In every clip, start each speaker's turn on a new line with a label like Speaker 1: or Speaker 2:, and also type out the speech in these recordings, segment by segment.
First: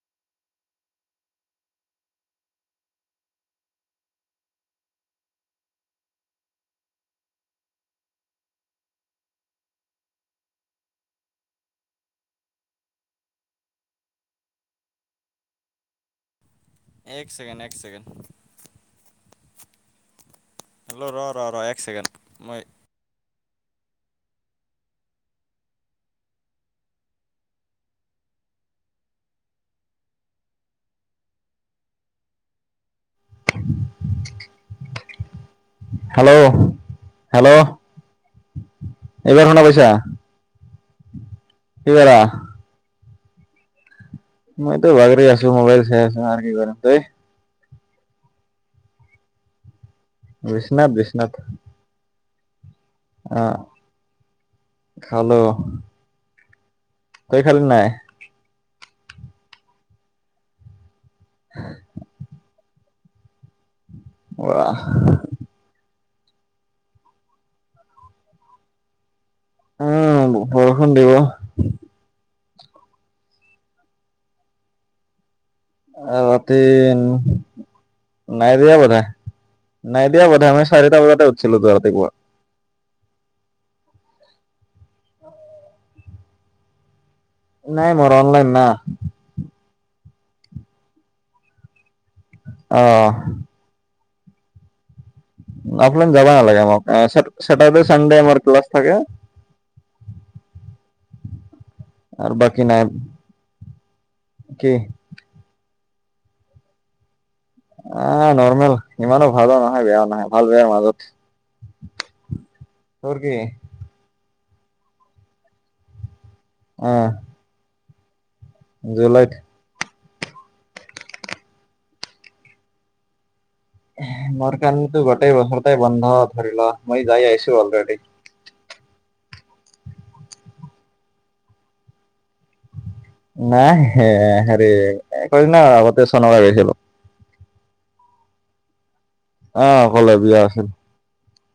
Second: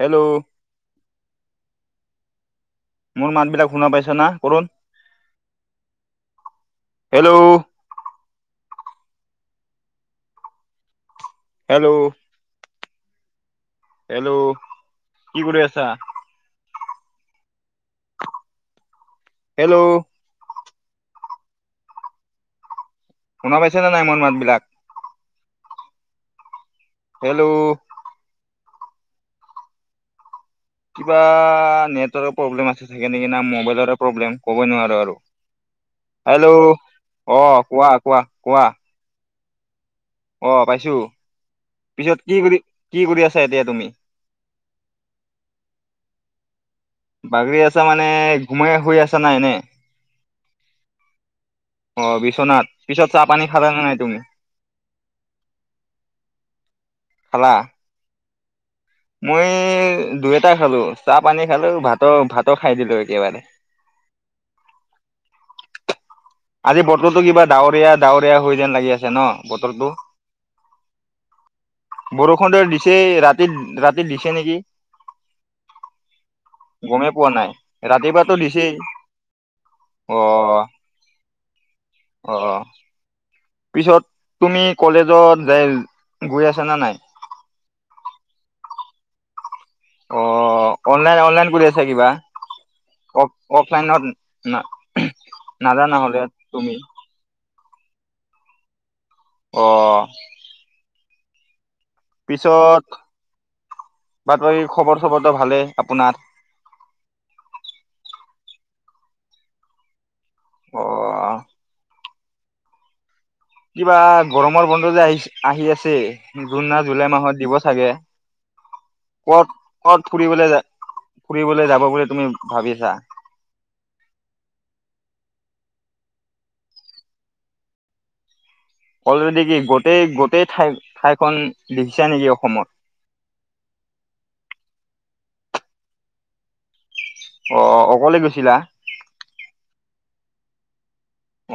Speaker 1: Hello. মোৰ মাত বিলাক শুনা পাইছ না কৰোন, হেল্ল'। হেল্ল'। হেল্ল' কি কৰি আছা?
Speaker 2: এক চছেকেণ্ড এক চছেকেণ্ড।
Speaker 1: হেল্ল'।
Speaker 2: হেল্ল' ৰ ৰ ৰ এক ছেকেণ্ড মই।
Speaker 1: শুনা পাইছে নে নাই মোৰ মাত বিলাক। হেল্ল'। কিবা নেটৱৰ্কৰ প্ৰব্লেম আছে ছাগে নেকি, না ম'বাইলৰে প্ৰব্লেম ক'বই নোৱাৰোঁ আৰু। হেল্ল'
Speaker 2: হেল্ল'
Speaker 1: আহ কোৱা কোৱা কোৱা।
Speaker 2: এইবাৰ শুনা পাইছা।
Speaker 1: অ, পাইছো। পিছত কি কৰি। কি কৰি আছা এতিয়া তুমি?
Speaker 2: মইতো বাগৰি আছো, মোবাইল চাই আছো আৰু কি কৰেম।
Speaker 1: বাগৰি আছো। মানে গুমাই শ আছা নাই নে।
Speaker 2: বিশ্বনাথ বিশ্বনাথ।
Speaker 1: অ বিশ্বনাথ। পিছত চাহ
Speaker 2: অ
Speaker 1: পানী খালান নাই তুমি?
Speaker 2: খালো তই
Speaker 1: খালা
Speaker 2: খালি নাই?
Speaker 1: মই দুই এটা খালো। চাহ পানী খালোঁ ভাতৰ ভাতৰ। খাই দিলো একেবাৰে।
Speaker 2: আহ।
Speaker 1: আজি বতৰতো কিবা ডাৱৰীয়া ডাৱৰীয়া হৈ যেন লাগি আছে ন। বতৰটো
Speaker 2: উম বৰষুণ দিব।
Speaker 1: খডৰ দিছে ৰাতি ৰাতি দিছে নেকি [unintelligible]
Speaker 2: ৰাতি,
Speaker 1: গমেই পোৱা নাই ৰাতিপুৱাতো
Speaker 2: নাই
Speaker 1: দিছেই
Speaker 2: দিয়া বতাহ নাই
Speaker 1: অ
Speaker 2: দিয়া বতাহ। আমি চাৰিটা বজাততে উঠি। গুৱাহাটী পৰা।
Speaker 1: অ পিছত তুমি কলেজত যাই গৈ আছ নে নাই।
Speaker 2: নাই মোৰ অননলাইন না
Speaker 1: অ অনলাইন অনলাইন কৰি আছা কিবা
Speaker 2: অ
Speaker 1: অফ অফলাইনত ন
Speaker 2: আপোনালে যাব নালাগে মাক চাতাৰডে চানডে আমাৰ ক্লাছ থাকে
Speaker 1: আহ
Speaker 2: আৰু বাকী নাই
Speaker 1: পিছত বাট বাকী
Speaker 2: কি
Speaker 1: খবৰ চবৰটো ভালে। আপোনাৰ
Speaker 2: আহ নৰ্মেল ইমানো ভালো নহয় বেয়াও নহয়। ভাল বেয়া
Speaker 1: অ
Speaker 2: মাজত উম ঘোৰ কি
Speaker 1: কিবা গৰমৰ বন্ধ যে আহি আহি আছে। জুন না
Speaker 2: অ
Speaker 1: জুলাই মাহত দিব চাগে।
Speaker 2: জুলাইত
Speaker 1: ক'ত কত ফুৰিবলৈ ফুৰিবলৈ যাব বুলি তুমি ভাবিছা
Speaker 2: মোৰ কাৰণটো গোটেই বছৰটাই বন্ধ ধৰিল মই যাই আহিছো অলৰেডি।
Speaker 1: অলৰেডি কি গোটেই গোটেই ঠাই ঠাইখন দেখিছো নেকি অসমত।
Speaker 2: নাই হেৰি কৰি ন আগতে চনকা গৈছিলো
Speaker 1: অ অকলে গৈছিলা
Speaker 2: আহ অ কলে বিয়া আছিল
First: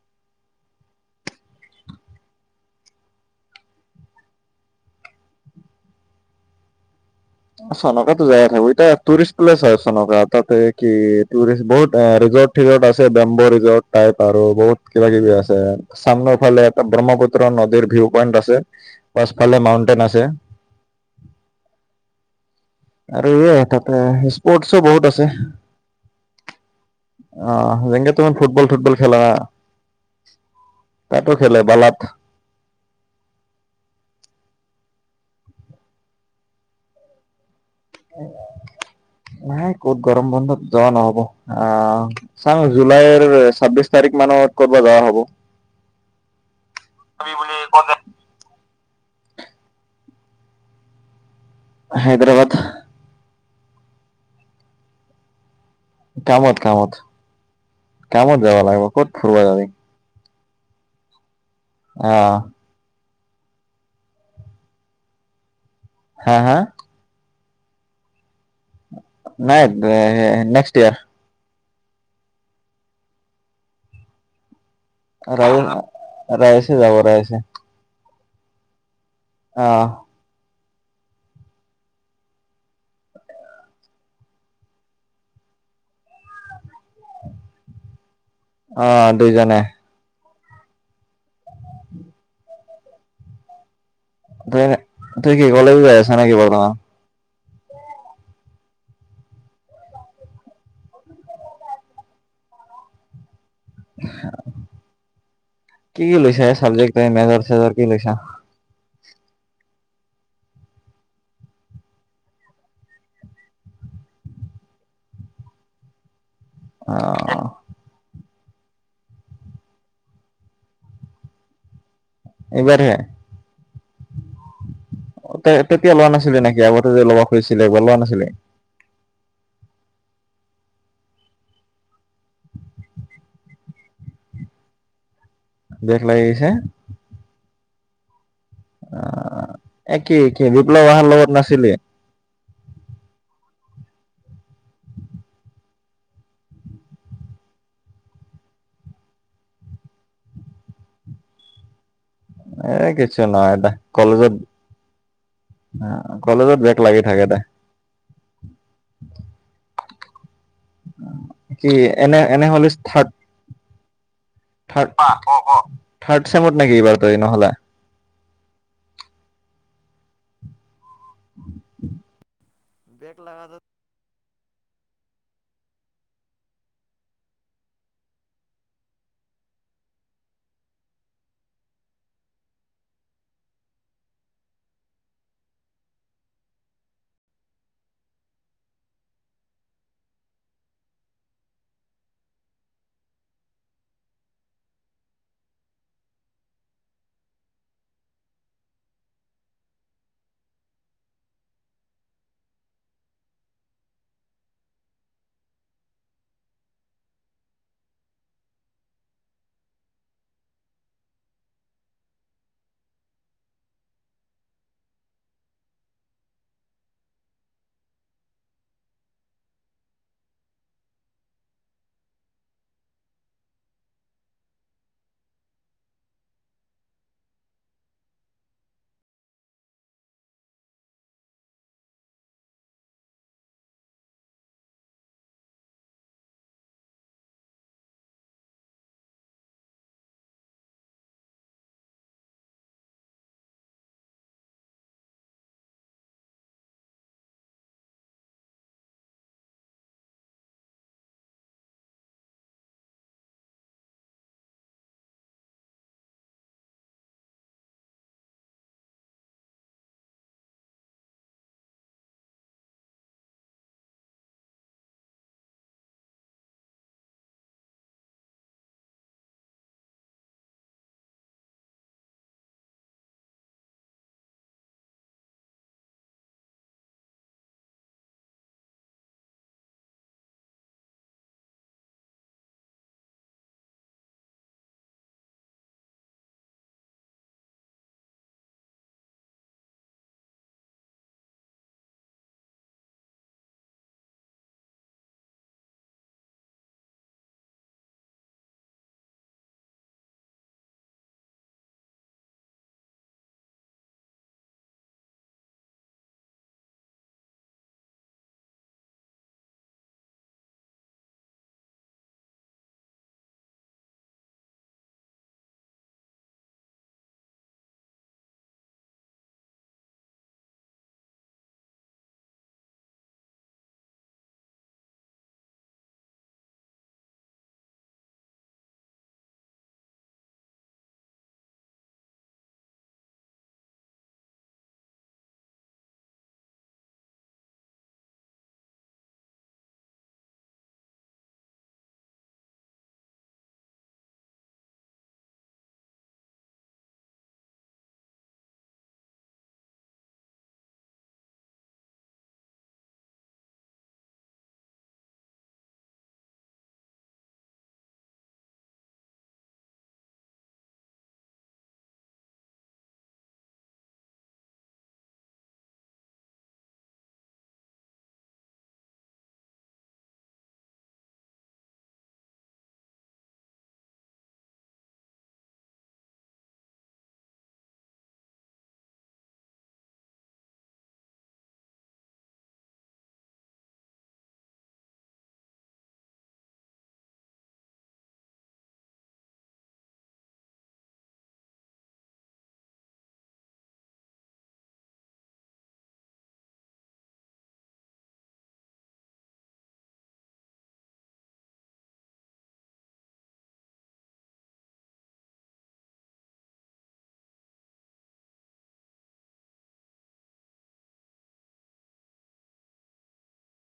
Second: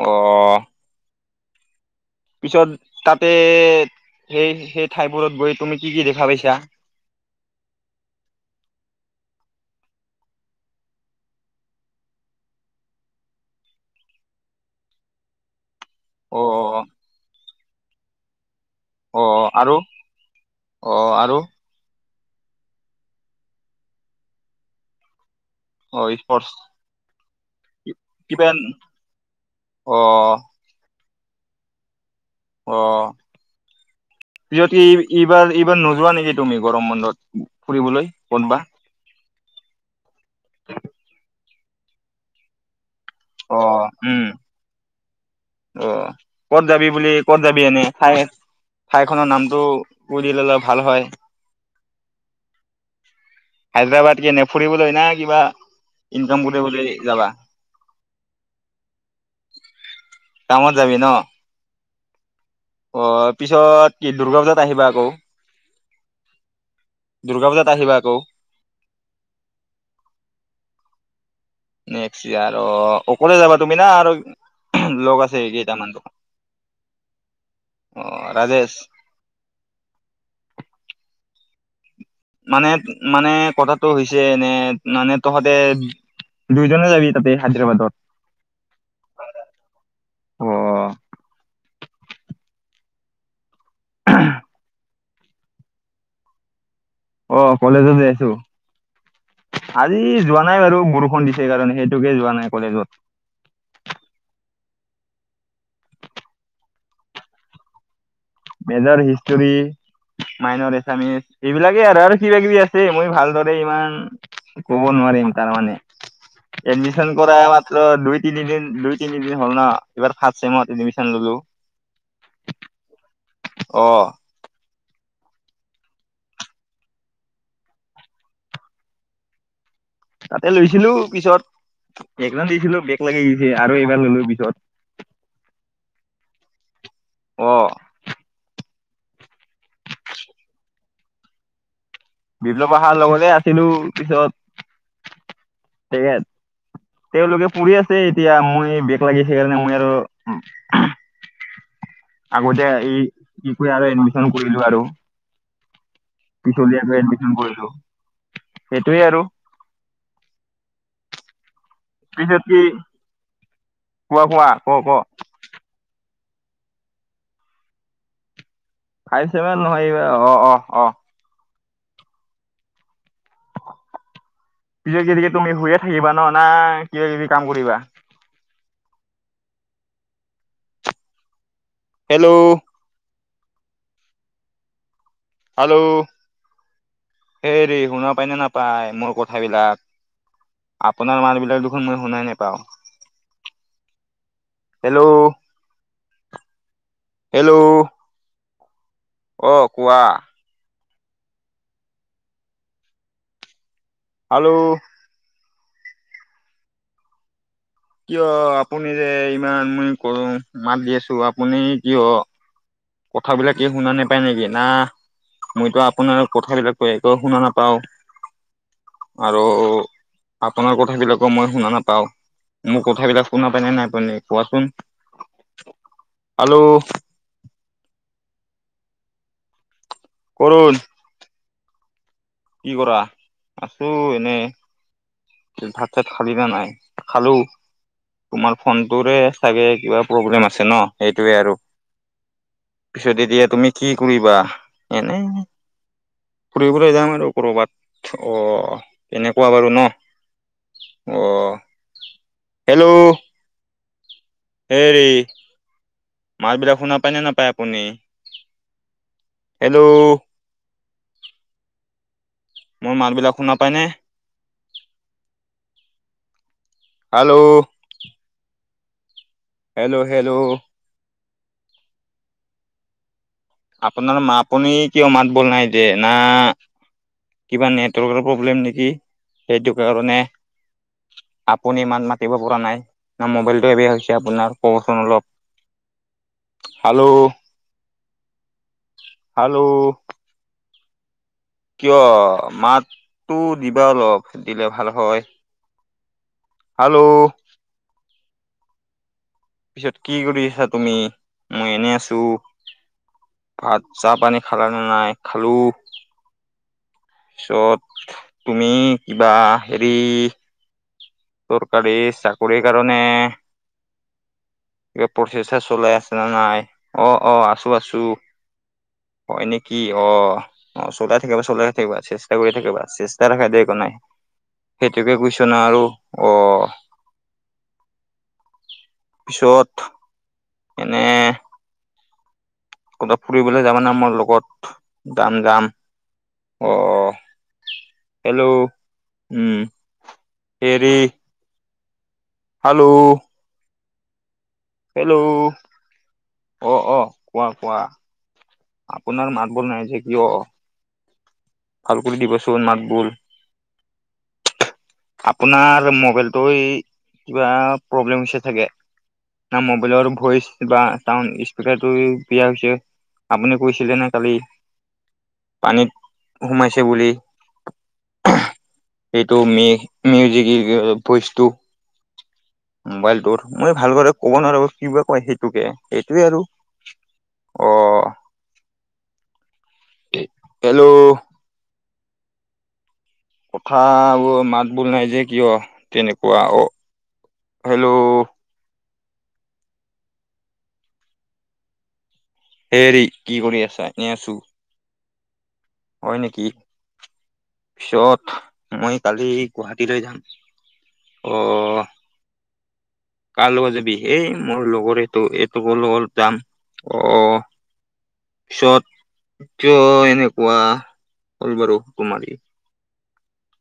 Speaker 1: আহ পিছত তাতে সেই সেই ঠাইবোৰত গৈ তুমি কি কি দেখা পাইছা
Speaker 2: চনকাাতো জায়া থাকো এতিয়া টুৰিষ্ট প্লেচ হয় চনকা তাতে কি টুৰিষ্ট বহুত এ ৰিজৰ্ট চিজৰ্ট আছে বেম্ব ৰিজৰ্ট টাইপ আৰু বহুত কিবা কিবি আছে। সামন ফফালে
Speaker 1: অ'
Speaker 2: এটা ব্ৰহ্মপুত্ৰ ন ৰ ভিউ পইণ্ট আছে
Speaker 1: অ
Speaker 2: পাছফালে
Speaker 1: আৰু
Speaker 2: মাউন্টেইন আছে
Speaker 1: অ আৰু
Speaker 2: আৰু এ তাতে স্পৰ্টছো বহুত আছে।
Speaker 1: অ স্পষ্ট
Speaker 2: অ জে তুমাৰ ফুটবল ফুটবল খেল না।
Speaker 1: অ'
Speaker 2: তাতো খেলে বালাত
Speaker 1: অ যিত এইবাৰ এইবাৰ নোযোৱা নেকি তুমি গৰম বন্ধত ফুৰিবলৈ ক'তবা?
Speaker 2: নাই ক'ত গৰম বন্ধত যোৱা নহব। অ চামছো জুলাইৰ
Speaker 1: অ'
Speaker 2: ছাবিশ তাৰিখ
Speaker 1: উম
Speaker 2: মানত ক'ব যোৱা হ'ব
Speaker 1: অ কত যাবি বুলি কত যাবি এনে খাই ঠাইখনৰ নামটো সুধি ললে ভাল হয়।
Speaker 2: হায়দৰাবাদ
Speaker 1: হায়দৰাবাদ কি নে ফুৰিবলৈ হয় না কিবা ইনকাম
Speaker 2: কামত
Speaker 1: কৰিবলৈ
Speaker 2: কামত
Speaker 1: যাবা
Speaker 2: কামত যাবা লাগিব ক'ত ফুুৰব যাবি
Speaker 1: কামত যাবি ন
Speaker 2: আহ
Speaker 1: অ পিছত দুৰ্গা পূজাত আহিবা আকৌ
Speaker 2: হা হা
Speaker 1: দুৰ্গা পূজাটা আহিব কৌ
Speaker 2: নাই নেক্সট ইয়াৰ
Speaker 1: নেক্স ইয়াৰ অকলে যাবা তুমি না আৰু লগ আছে
Speaker 2: ৰাই
Speaker 1: কেইটামান
Speaker 2: ৰাইছে যাব ৰাইছে
Speaker 1: অ ৰাজেশ
Speaker 2: আহ
Speaker 1: মানে মানে কথাটো হৈছে এনে মানে তহঁতে দুইজনে যাবি তাতে হায়দৰাবাদত
Speaker 2: আহ দুইজনে
Speaker 1: অ
Speaker 2: ত তুই কি কলেজো গাই আছ নে কি বৰ্তমান
Speaker 1: অ কলেজতে আছো আজি যোৱা নাই বাৰু বৰষুণ দিছে কাৰণে সেইটোকে যোৱা নাই কলেজত
Speaker 2: [unintelligible]
Speaker 1: মেজৰ হিষ্টৰী মাইনৰ এছামিচ এইবিলাকে আৰু আৰু কিবা কিবি আছে। মই ভালদৰে ইমান কব নোৱাৰিম তাৰ মানে
Speaker 2: অ
Speaker 1: এডমিশন কৰা মাত্ৰ দুই তিনিদিন দুই তিনিদিন হ'ল ন এইবাৰ ফাৰ্ষ্ট চেমত এডমিশন ললো
Speaker 2: এইবাৰহে
Speaker 1: আহ
Speaker 2: তে তেতিয়া লোৱা নাছিলে নেকি আগতে ল'ব খুজিছিলে বা লোৱা নাছিলে
Speaker 1: তাতে লৈছিলো পিছত এক্সাম দিছিলো বেগ লাগি গৈছে আৰু এইবাৰ ললো পিছত
Speaker 2: বেক লাগি গৈছে
Speaker 1: অ
Speaker 2: আহ একেই বিপ্লৱ অহাৰ লগত নাছিলি
Speaker 1: বিপ্লৱ অ আহাৰ লগতে আছিলো পিছত তেওঁলোকে পঢ়ি আছে এতিয়া মই বেগ লাগিছেকাৰণে মই আৰু আগতে
Speaker 2: এ কিছু নহয়
Speaker 1: এই কৰি
Speaker 2: দে
Speaker 1: আৰু এডমিচন
Speaker 2: কলেজত
Speaker 1: কৰিলো আৰু
Speaker 2: কলেজত বেগ লাগি থাকে দে
Speaker 1: সেইটোৱে আৰু
Speaker 2: কি এনে
Speaker 1: পিছত
Speaker 2: এনে
Speaker 1: কি
Speaker 2: হলে থাৰ্ড
Speaker 1: কোৱা কোৱা ক
Speaker 2: থড
Speaker 1: ক
Speaker 2: থাৰ্ড চেমত নেকি এইবাৰ তৰি নহ'লে
Speaker 1: ফাইভ চছেভেন নহয় এইবাৰ অ অ অ
Speaker 2: বেগ লগাগটো
Speaker 1: এতিয়া কি তুমি শুয়ে থাকিবা ন না কিবা কিবি কাম কৰিবা হেল্ল' হেল্ল' হেৰি শুনা পায় নে নাপায় মোৰ কথাবিলাক আপোনাৰ মাল বিলাক দেখনোন মই শুনাই নোপাওঁ হেল্ল' হেল্ল'। অ কোৱা। হেল্ল' কিয় আপুনি যে ইমান মই কৰো মাত দি আছো আপুনি কিয়। কথাবিলাক এই শুনা নোপায় নেকি না মইতো আপোনাৰ কথাবিলাকো একো শুনা নাপাও আৰু আপোনাৰ কথাবিলাকো মই শুনা নাপাও মোৰ কথাবিলাক শুনা পায় নে নাই পায় নেক কোৱাচোন আৰু। কৰণ। কি কৰা আছো এনে ভাত চাত খালি না নাই খালো তোমাৰ ফোনটোৰে চাগে কিবা প্ৰব্লেম আছে ন সেইটোৱে আৰু পিছত এতিয়া তুমি কি কৰিবা এনে ফুৰিব ফলৈ যাম আৰু। ক'ৰবাত অ তেনেকুৱা বাৰু ন অ হেল্ল'। হেৰি। মাৰ বিলাক শুনা পায় নে নাপায় আপুনি হেল্ল'। মোৰ মাত বিলাক শুনা পায়নে। হেল্ল'। Hello hello. আপোনাৰ আপুনি কিয় মাত বোল নাই যে না। কিবা নেটৱৰ্কৰ প্ৰব্লেম নেকি সেইটো কাৰণে আপুনি ই মাত মাতিব পৰা নাই ন মোবাইলটোবেয়া হৈছে আপোনাৰ কবচোন অলপ হালো হালো। কিয় মাতটো দিবা অলপ দিলে ভাল হয় হেল্ল। পিছত কি কৰি আছা তুমি মই এনে আছো ভাত চাহ পানী খালা নে নাই খালো। পিছত তুমি কিবা হেৰি। চৰকাৰী চাকৰিৰ কাৰণে কিবা প্ৰচেষ্টা চলাই আছে ন নাই অ অ আছো আছো হয় নেকি অ অ চলাই থাকিবা চলাই থাকিবা চেষ্টা কৰি থাকিবা চেষ্টা ৰাখা দে একো নাই সেইটোকে কৈছ ন আৰু। অহ পিছত। এনে। ক'বাত ফুৰিবলে যাবানে মোৰ লগত যাম যাম অহ হেল্ল' উম হেৰি। হেল্ল'। হেল্ল' অ অ কোৱা কোৱা আপোনাৰ মাতবল নাই যে কিয় ভাল কৰি দিবচোন মাতবল আপোনাৰ মোবাইলটো কিবা প্ৰব্লেম হৈছে চাগে। ন মোবাইলৰ ভইচ বা চাউণ্ড স্পকাৰাৰটো বেয়া হৈছে আপুনি কৈছিলে নে কালি পানীত সোমাইছে বুলি সেইটো ম মিউজিক ভইচটো মোবাইলটোৰ মই ভালক। কব নোৱাৰিব কিব কয় সেইটোকে সেইটোৱে আৰু আহ হেল্ল'। কথ বোৰ মাত বল নাই যে কিয় তেনেকুৱা অ হেল্ল'। হেৰি কি কৰি আছা ন আছো। হয় নেকি পিছত মই কালি গুৱাহাটীলৈ যাম অহ। কাৰ লগত যাবি হেই মোৰ লগৰ এইটো এইটোক লগত যাম অহ পিছত কিয় এনেকুৱা হল বাৰু সেটো মাৰি।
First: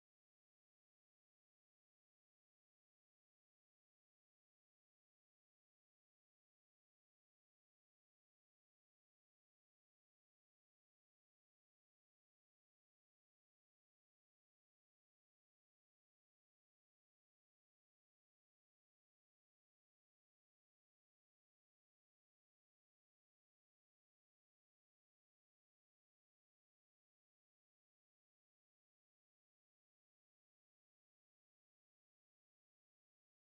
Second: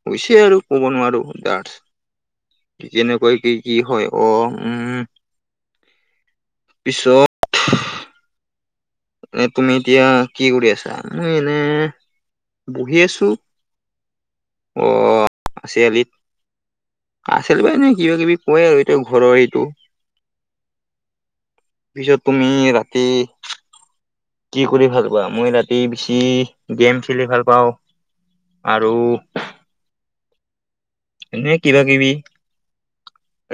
Speaker 1: হৈছে আৰু কব নোৱাৰো ড যেনেকৈ কি কি হয় অ উম পিছত। এনে তুমি এতিয়া কি কৰি আছা মই এনে বহি আছো অহ চিআলিত আচ বা এনে কিবা কিবি কয় আৰু এতিয়া ঘৰৰ হটো তাৰপিছত তুমি ৰাতি। কি কৰি ভাল পোৱা মই ৰাতি বেচি গেম খেলি ভাল পাওঁ আৰু। এনে কিবা কিবি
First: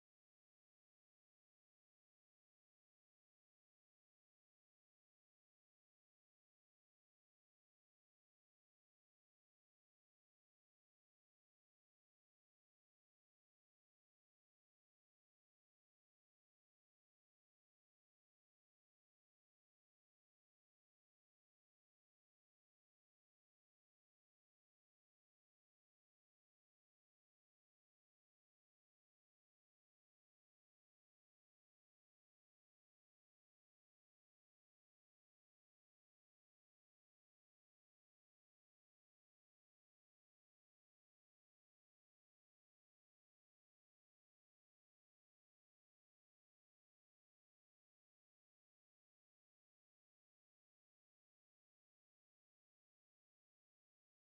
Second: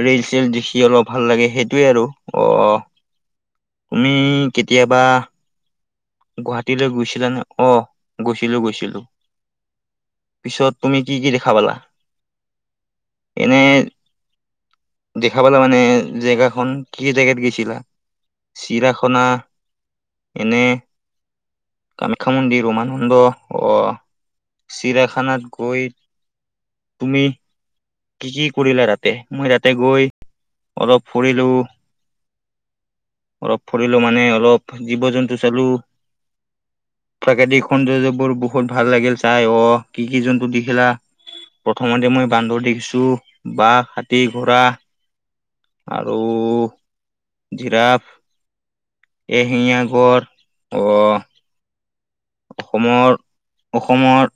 Speaker 1: ৰিল চল দেখি অলপ ভাল লাগে সেইটোৱে আৰু অহ তুমি কেতিয়াবা। গুৱাহাটীলৈ গৈছিলাানে অ গৈছিলো গৈছিলো পিছত তুমি কি কি দেখা পালা এনে দেখা পালা মানে জেগাখন কি জেগাত গৈছিলা চিৰাখনা এনে। কামাখ্যা মন্দিৰ ৰমানন্দ আহ চিৰাখানাত গৈ তুমি। কি কি কৰিলা তাতে মই তাতে গৈ অলপ ফুৰিলো অলপ ফৰিলো মানে অলপ জীৱ জন্তু চালো প্ৰাকৃতিক সৌন্দৰ্যবোৰ বহুত ভাল লাগিল চাই অ কি কি জন্তু দেখিলা প্ৰথমতে মই বান্দৰ দেখিছো। চু বাঘ হাতী ঘোঁৰা। আৰু জিৰাফ এহিঙীয়া গড় অ। অসমৰ অসমৰ।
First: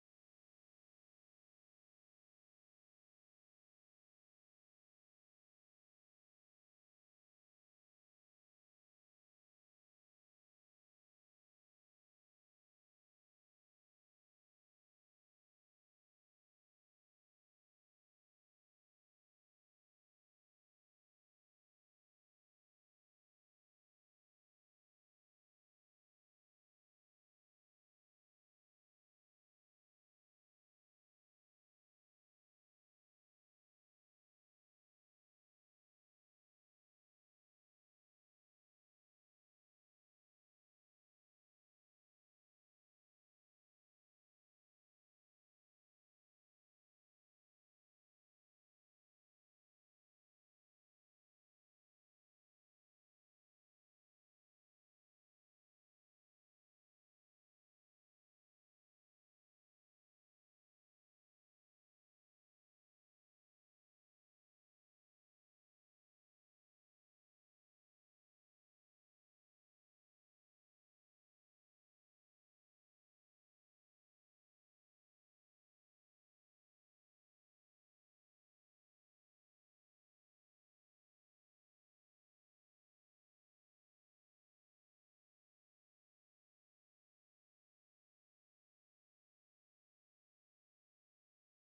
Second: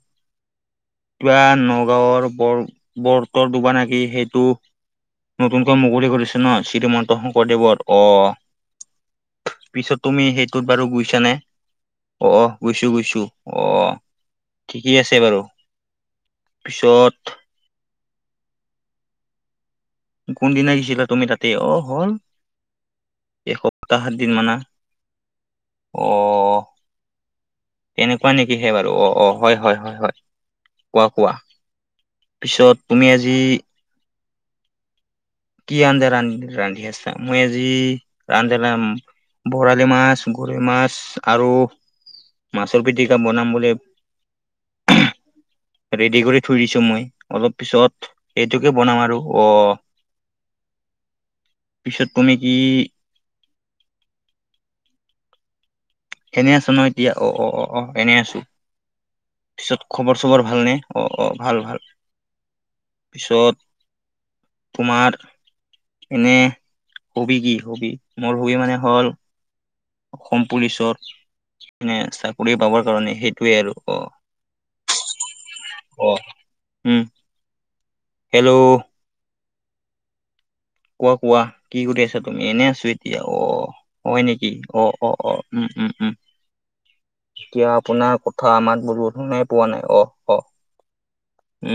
Speaker 1: কিবা নগাঁৱৰ বৰতৰ দুবা নেকি সেইটো। নতুনকৈ মুকলি কৰিছ ন শ্ৰীমন্ত শংকৰদেৱৰ আহ পিছত তুমি সেইটোত বাৰু গৈছানে আহ গৈছো গৈছো অহ ঠিকেই আছে বাৰু পিছত। কোনদিনা গিছিলা তুমি তাতেই অ হল এসপ্তাহ সাতদিন মানে অহ এনেকুৱা নেকি হে বাৰু অ অ হয় হয় হয় হয় কোৱা কোৱা পিছত তুমি আজি। কি আঞ্জা ৰান্ধি আছা মই আজি ৰান্ধা বৰালি মাছ গৰৈ মাছ আৰু মাছৰ পিটিকা বনাম বুলি। ৰেডি কৰি থৈ দিছো মই অলপ পিছত এইেইটোকে বনাম আৰু অহ পিছত তুমি কি। এনে আছো নহ এতিয়া অ অ অ অ এনে আছো পিছত খবৰ চবৰ ভালনে অ অ ভাল ভাল পিছত তোমাৰ এনে হবি কি হবি মোৰ হবি মানে হ'ল অসম পুলিচৰ। মানে চাকৰি পাবৰ কাৰণে সেইটোৱে আৰু অ অ উম। হেল্ল'। কোৱা কোৱা কি কৰি আছা তুমি এনে আছো এতিয়া অ হয় নেকি অ অ অ উম উম উম এতিয়া আপোনাৰ কথা আমাত ব শুনাই পোৱা নাই অ অ উম।